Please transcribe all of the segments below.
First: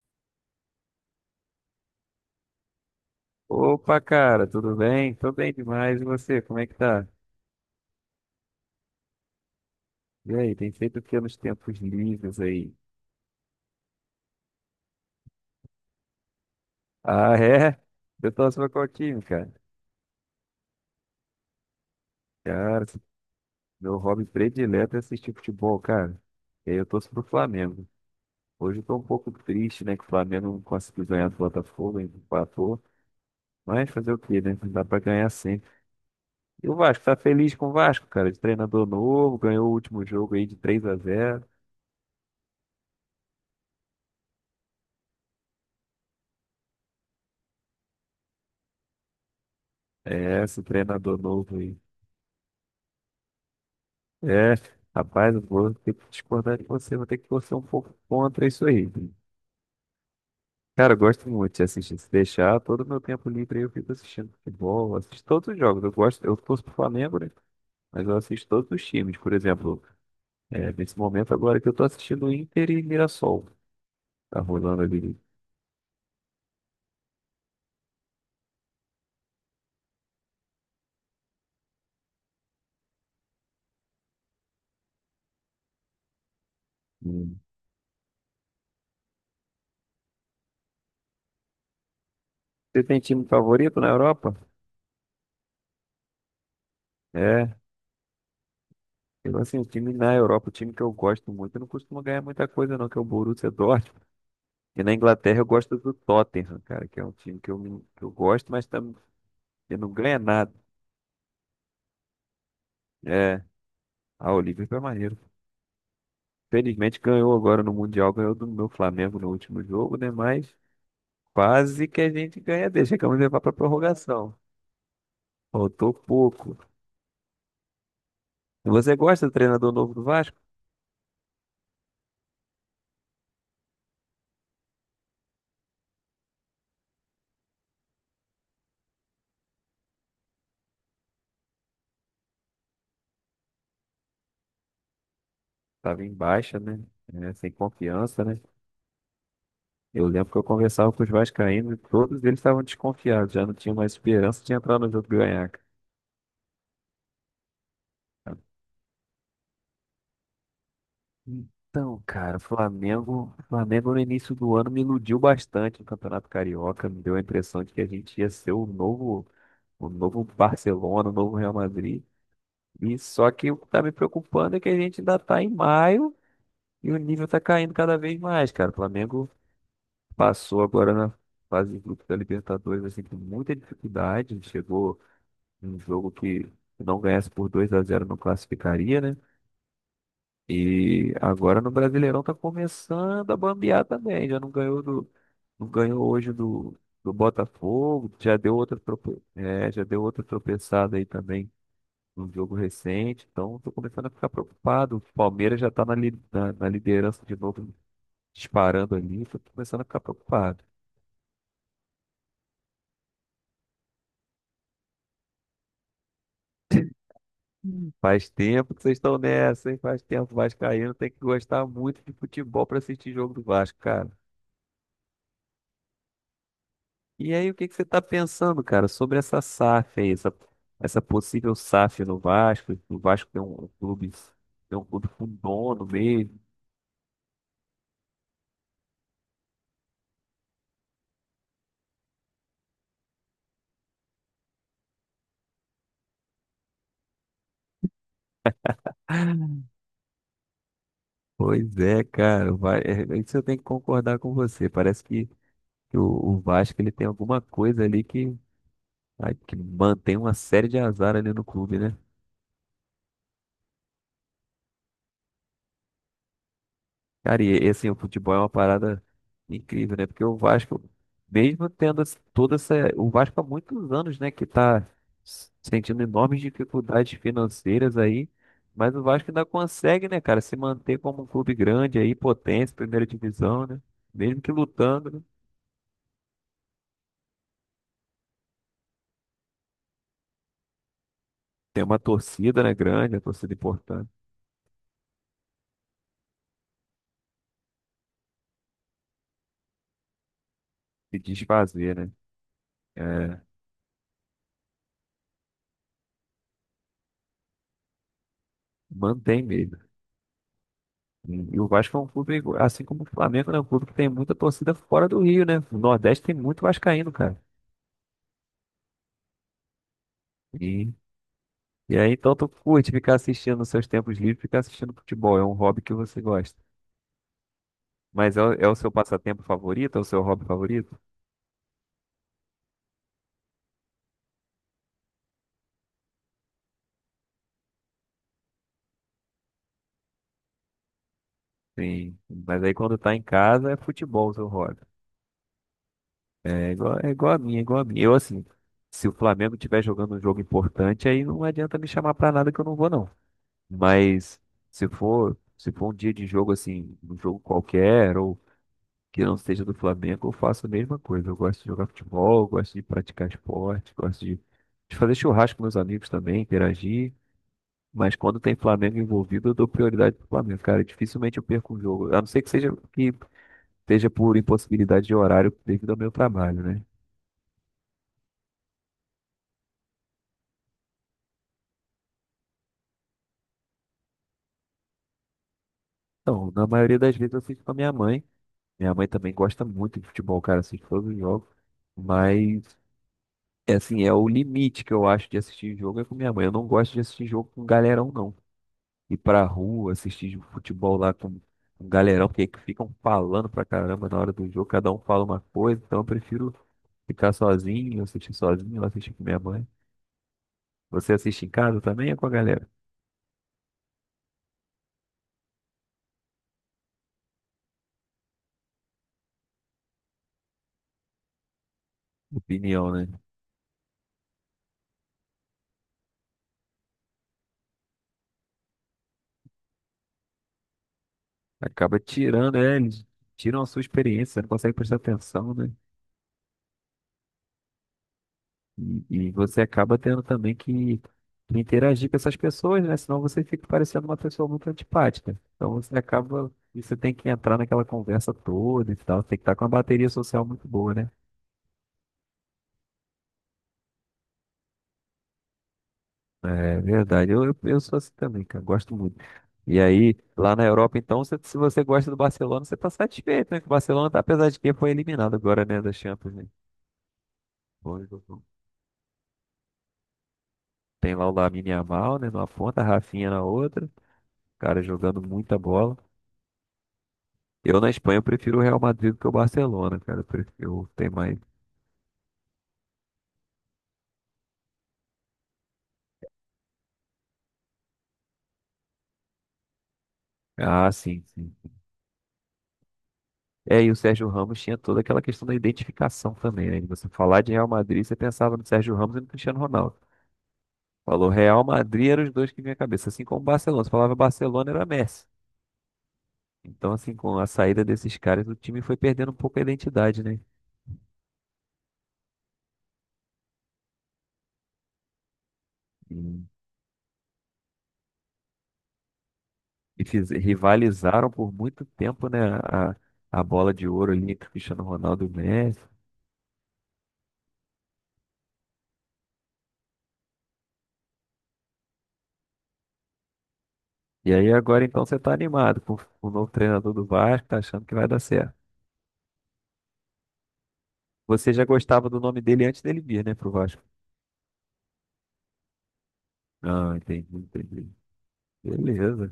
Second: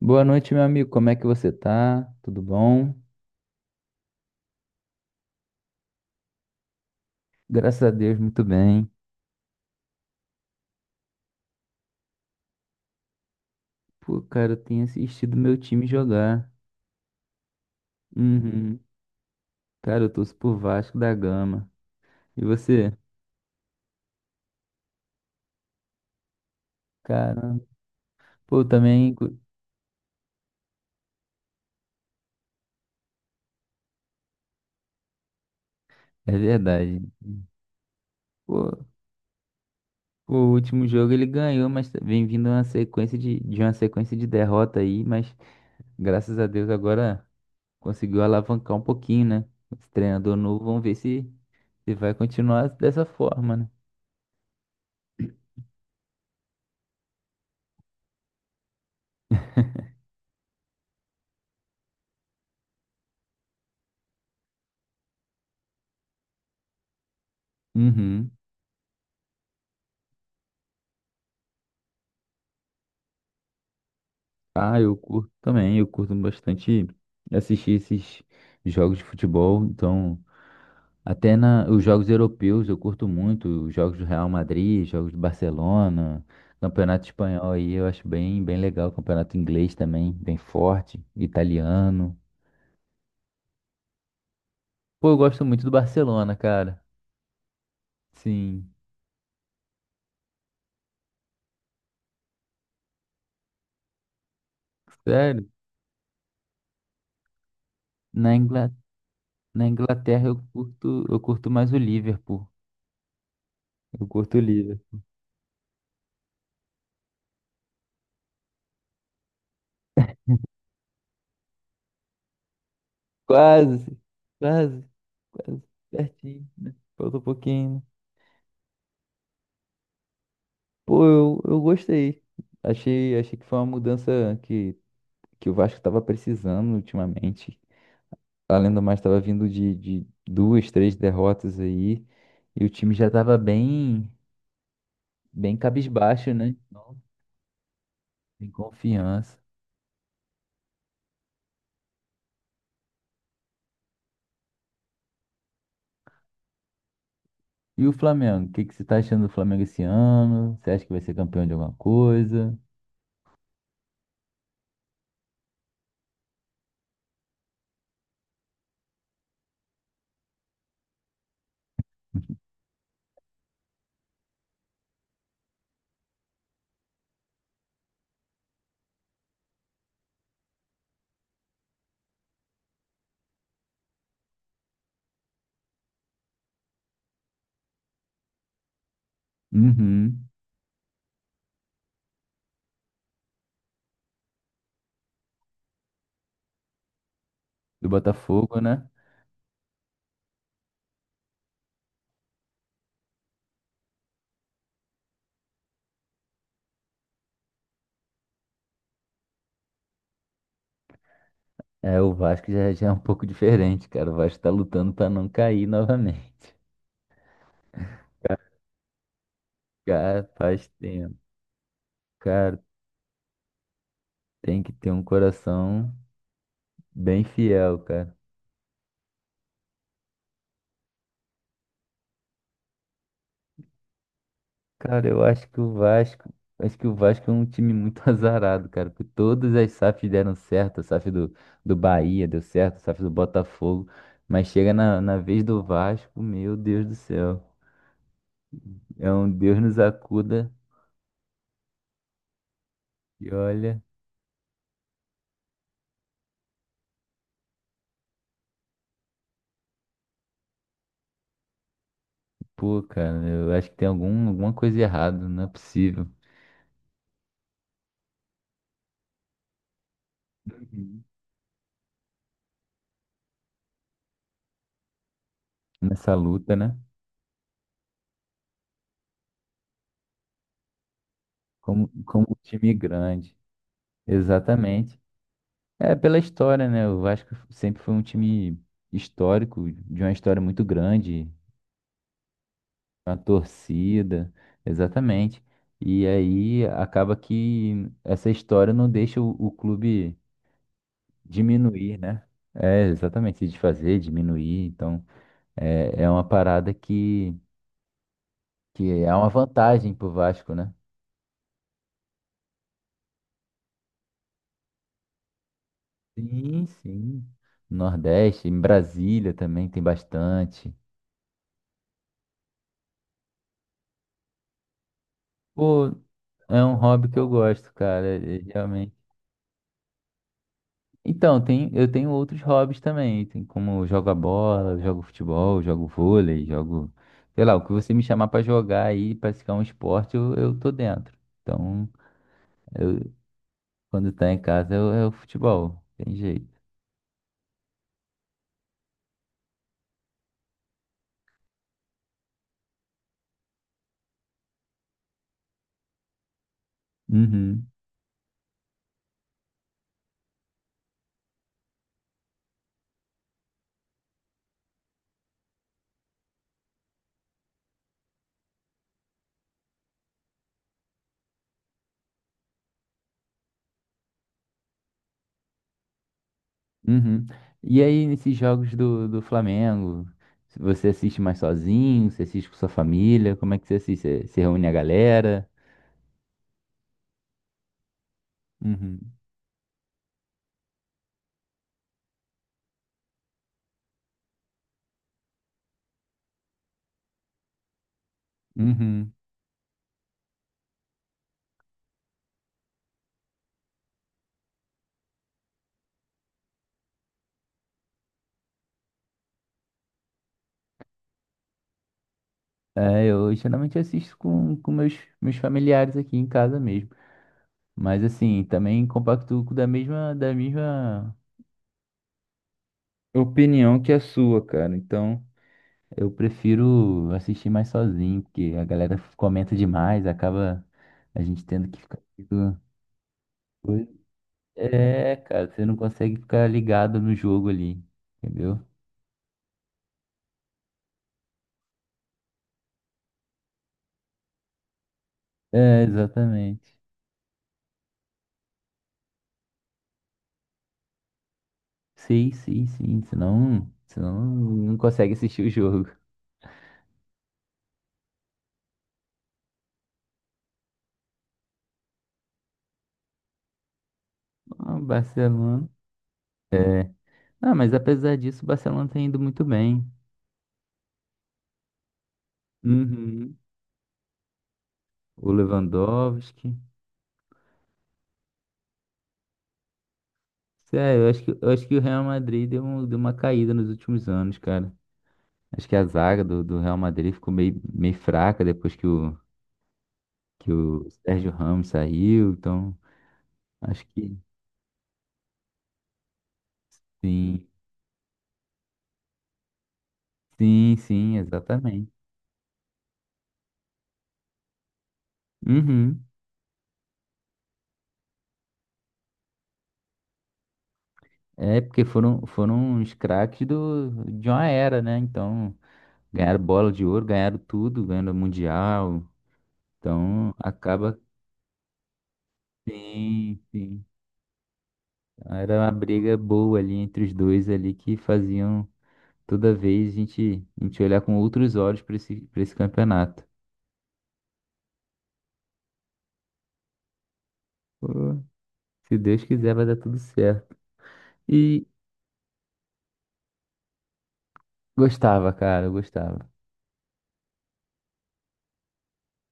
Boa noite, meu amigo. Como é que você tá? Tudo bom? Opa, cara, tudo bem? Tô bem demais. E você, como é que tá? Graças a Deus, muito bem. E aí, tem feito o que nos tempos livres aí? Pô, cara, eu tenho assistido meu time jogar. Ah, é? Eu torço pra Uhum. qual time, cara? Cara, eu torço por Vasco da Gama. E Cara, você? meu hobby predileto é assistir futebol, cara. E aí eu torço pro Caramba. Flamengo. Pô, eu Hoje eu tô um também. pouco Cu- triste, né, que o Flamengo não conseguiu ganhar do Botafogo, ainda empatou. Mas fazer o quê, né? Não dá pra ganhar sempre. É E o verdade. Vasco, tá feliz com o Vasco, cara? De Pô, treinador novo, ganhou o último pô, jogo aí o de 3 último a jogo ele zero. ganhou, mas vem vindo uma sequência de uma sequência de derrota aí, mas graças a Deus agora conseguiu alavancar um pouquinho, né? Esse treinador É, esse novo, vamos ver treinador novo aí. se vai continuar dessa forma, né? É, rapaz, eu vou ter que discordar de você, vou ter que torcer um pouco contra isso aí. Cara, eu gosto muito de assistir. Se deixar, todo o meu tempo livre aí eu fico assistindo futebol, assisto todos os jogos. Eu gosto, eu torço pro Flamengo, né? Mas eu Uhum. assisto todos os times, por exemplo. É, nesse momento agora que eu tô assistindo Inter e Mirassol. Tá Ah, rolando eu ali. curto também, eu curto bastante assistir esses jogos de futebol. Então, os jogos europeus eu curto muito, os jogos do Real Madrid, jogos do Barcelona, campeonato Hum. espanhol aí eu acho bem, bem legal, campeonato inglês também, bem forte, italiano. Você tem time favorito na Europa? Pô, eu gosto muito do Barcelona, cara. É. Sim, Eu, assim, o time na Europa, o time que eu gosto muito, eu não costumo ganhar muita coisa não, que é o Borussia Dortmund. E na Inglaterra sério. eu gosto do Tottenham, cara, que é um time que eu Na gosto, mas Ingla- tam, Na que não ganha Inglaterra nada. Eu curto mais o Liverpool. É, Eu ah, curto o o Liverpool é Liverpool. maneiro. Felizmente ganhou agora no Mundial, ganhou do meu Flamengo no último jogo, né? Mas quase que a gente ganha dele. Chegamos a levar pra Quase, prorrogação. quase, quase, Faltou pertinho, pouco. né? Falta um pouquinho, né? E você gosta do treinador novo do Vasco? Pô, eu gostei. Achei, achei que foi uma mudança que, que o Vasco estava precisando ultimamente. Além do mais, estava vindo de duas, três derrotas aí. E o time já estava bem, bem Tava em cabisbaixo, né? baixa, né? Não, É, sem confiança, né? sem confiança. Eu lembro que eu conversava com os vascaínos e todos eles estavam desconfiados, já não tinham mais esperança de entrar no jogo e ganhar, cara. E o Flamengo? Que você está achando do Flamengo esse ano? Você acha que vai ser campeão de alguma Então, cara, coisa? O Flamengo no início do ano me iludiu bastante no Campeonato Carioca, me deu a impressão de que a gente ia ser o novo Barcelona, o novo Real Madrid. E só que o que tá me preocupando é que a gente ainda tá em maio e o nível tá caindo cada vez mais, cara. O Flamengo passou agora na fase de grupos da Libertadores assim com muita dificuldade, chegou num jogo que, se não ganhasse por 2 a 0, não classificaria, né? Uhum. E agora no Brasileirão tá começando a bambear também. Já não ganhou do, não ganhou hoje do, do Do Botafogo, já deu Botafogo, outra, né? Já deu outra tropeçada aí também num jogo recente. Então tô começando a ficar preocupado. O Palmeiras já tá na liderança de novo, disparando ali. Tô começando a ficar preocupado. É, o Vasco já é um pouco diferente, cara. O Vasco tá lutando pra não cair novamente. Faz tempo que vocês estão nessa, hein? Faz Cara, tempo, o faz vascaíno tem tempo. que gostar muito de Cara, futebol pra assistir jogo do Vasco, cara. tem que ter um coração bem E aí, o que que fiel, você está cara. pensando, cara, sobre essa SAF aí, essa possível SAF no Vasco? O Vasco tem um Cara, clube eu com acho que o dono Vasco, mesmo. acho que o Vasco é um time muito azarado, cara, porque todas as SAFs deram certo, a SAF do Bahia deu certo, a SAF do Botafogo, mas chega na vez do Vasco, meu Deus do céu. É um Deus nos acuda. Pois é, cara, o Va- é, é E isso eu tenho que olha, concordar com você. Parece que o Vasco ele tem alguma coisa ali que, ai, que mantém uma série de azar ali no clube, né? pô, cara, eu acho que tem algum, alguma coisa errada, não é possível. Cara, e assim, o futebol é uma parada incrível, né? Porque o Vasco, Uhum. mesmo tendo esse- toda essa. O Vasco há muitos anos, né, que tá s- sentindo Nessa enormes luta, né? dificuldades financeiras aí, mas o Vasco ainda consegue, né, cara, se manter como um clube Como, grande aí, como um time potência, primeira grande. divisão, né? Mesmo que Exatamente. lutando, né? É pela história, né? O Vasco sempre foi um time histórico, de uma história muito grande, Tem uma torcida, né, uma grande, uma torcida importante, torcida, exatamente. E aí acaba que essa história não deixa o clube se desfazer, diminuir, né? né? É, exatamente, É, se desfazer, diminuir. Então, é, é uma parada que é uma mantém mesmo. vantagem pro Vasco, né? E o Vasco é um clube, assim como o Flamengo, né? Um clube que tem muita torcida fora do Rio, né? O Nordeste tem muito Sim, vascaíno, sim. cara. Nordeste, em Brasília também tem bastante. E, e aí, então, tu curte ficar assistindo nos seus tempos livres, ficar assistindo futebol. É um hobby Pô, que você gosta. é um hobby que eu gosto, cara, Mas é é, o- é o seu realmente. passatempo favorito? É o seu hobby favorito? Então, tem, eu tenho outros hobbies também. Tem como eu jogo a bola, eu jogo futebol, eu jogo vôlei, jogo, sei lá, o que você me chamar pra jogar aí, praticar um esporte, eu tô dentro. Então, Sim. Mas aí, quando eu, tá em casa, é quando futebol tá o em seu casa, hobby. É o futebol, tem jeito. É igual a mim, é igual a mim. Eu, assim, se o Flamengo estiver jogando um jogo importante, aí não adianta me chamar pra nada que eu não vou, não. Mas se for um dia de jogo assim, um jogo Uhum. qualquer, ou que não seja do Flamengo, eu faço a mesma coisa. Eu gosto de jogar futebol, eu gosto de praticar esporte, gosto de fazer churrasco com meus amigos também, interagir. Mas quando tem Flamengo envolvido, eu dou prioridade pro Flamengo, cara. Dificilmente eu perco um jogo. A não ser que seja por impossibilidade de horário devido ao meu trabalho, né? Uhum. E aí, nesses jogos do Flamengo, você assiste mais sozinho? Você assiste com sua família? Como é que você assiste? Você, você reúne a galera? Então, na maioria das vezes eu fico com a minha mãe. Minha mãe Uhum. também gosta muito de futebol, cara, assiste todos os jogos. Mas é assim, é o limite que eu acho de assistir jogo é com minha mãe. Eu não gosto de assistir jogo com galerão, não. Uhum. Ir pra rua, assistir futebol lá com um galerão, porque que ficam falando pra caramba na hora do jogo, cada um fala uma coisa, então eu prefiro ficar sozinho, assistir com minha mãe. Você assiste em casa também é com a galera? É, eu geralmente assisto com meus, meus familiares aqui em casa mesmo. Mas assim, também compacto da mesma Opinião, né? opinião que a sua, cara. Então, eu prefiro assistir mais sozinho, porque a galera comenta demais, acaba a gente tendo que Acaba ficar. tirando, é, eles tiram a sua experiência, você não consegue prestar É, cara, atenção, você né? não consegue ficar ligado no jogo ali, entendeu? E você acaba tendo também que interagir com essas pessoas, né? Senão você fica parecendo uma pessoa muito antipática. Então É, você acaba, exatamente. e você tem que entrar naquela conversa toda e tal. Tem que estar com uma bateria social muito boa, né? Sim, sim, sim. Senão, senão não consegue assistir o jogo. É verdade. Eu sou assim também, cara. Gosto muito. E aí, lá na Europa, então, se você gosta do Barcelona, você tá satisfeito, né? Que o Barcelona, tá, apesar de que Ah, foi eliminado agora, Barcelona. né, da Champions, né? É. Ah, mas Foi- apesar disso, o Barcelona tem indo muito bem. Tem lá o Lamine Yamal, né, numa ponta, a Rafinha Uhum. na outra, cara jogando O muita bola. Lewandowski. Eu na Espanha eu prefiro o Real Madrid do que o Barcelona, cara. Eu prefiro Sério, tem mais. eu acho que o Real Madrid deu, deu uma caída nos últimos anos, cara. Acho que a zaga do Real Madrid ficou meio, meio fraca depois que que o Ah, sim, Sérgio sim. Ramos saiu. Então, É, acho e o que Sérgio Ramos tinha toda aquela questão da identificação também, né? De você falar sim. de Real Madrid, você pensava no Sérgio Ramos e no Cristiano Ronaldo. Sim, sim, Falou Real exatamente. Madrid eram os dois que vinha à cabeça, assim como o Barcelona. Você falava Barcelona era Messi. Uhum. Então, assim, com a saída desses caras, o time foi perdendo um pouco a identidade, né? É porque foram, foram os craques do, de uma era, né? Então, E, ganharam bola de ouro, ganharam tudo, ganharam o mundial. Então, acaba. Rivalizaram por muito tempo, né? A, Sim, a bola sim. de ouro ali entre o Cristiano Ronaldo e o Era uma Messi. briga boa ali entre os dois ali que faziam toda vez a gente olhar com outros olhos para esse campeonato. E aí agora então você tá animado com o novo treinador do Vasco, tá achando que vai dar Pô, certo. se Deus quiser, vai dar tudo certo. Você já E gostava do nome dele antes dele vir, né, pro Vasco? gostava, cara, eu gostava. Ah, entendi, entendi. Beleza.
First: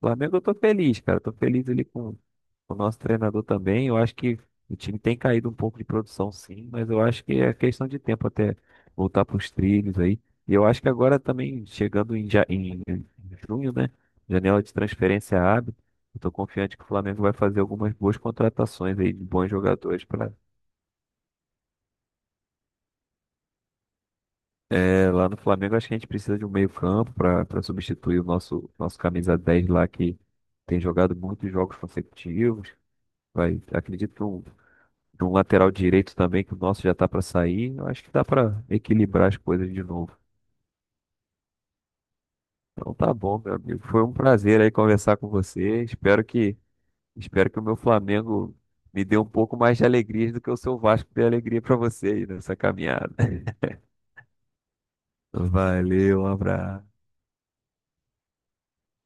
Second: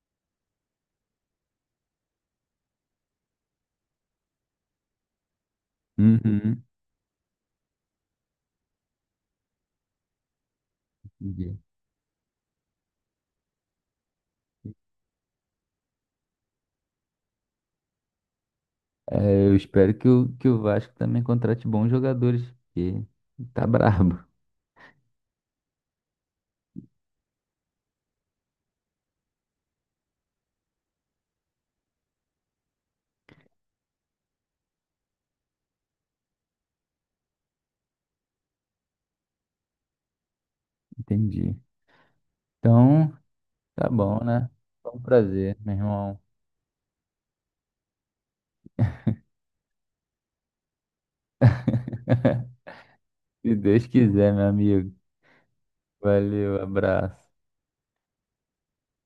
Flamengo, eu tô feliz, cara. Eu tô feliz ali com, o nosso treinador também. Eu acho que o time tem caído um pouco de produção, Uhum. sim, mas eu acho que é questão de tempo até voltar pros trilhos aí. E eu acho que agora também, chegando em junho, né? Janela de transferência abre. Eu tô confiante que o Flamengo vai fazer algumas boas contratações aí de bons É, eu espero jogadores que para que o Vasco também contrate bons jogadores, porque tá brabo. lá no Flamengo. Acho que a gente precisa de um meio-campo para substituir o nosso camisa 10 lá que tem jogado muitos jogos consecutivos. Vai, acredito de um lateral direito também, que o nosso já tá para sair. Eu acho que dá para equilibrar as coisas de novo. Entendi. Então tá Então, bom, meu amigo. tá Foi um bom, né? prazer aí Foi um conversar com prazer, meu você. irmão. Espero que o meu Flamengo me dê um pouco mais de alegria do que o seu Vasco dê alegria para você aí nessa caminhada. Se Deus quiser, meu amigo. Valeu, um Valeu, abraço. abraço.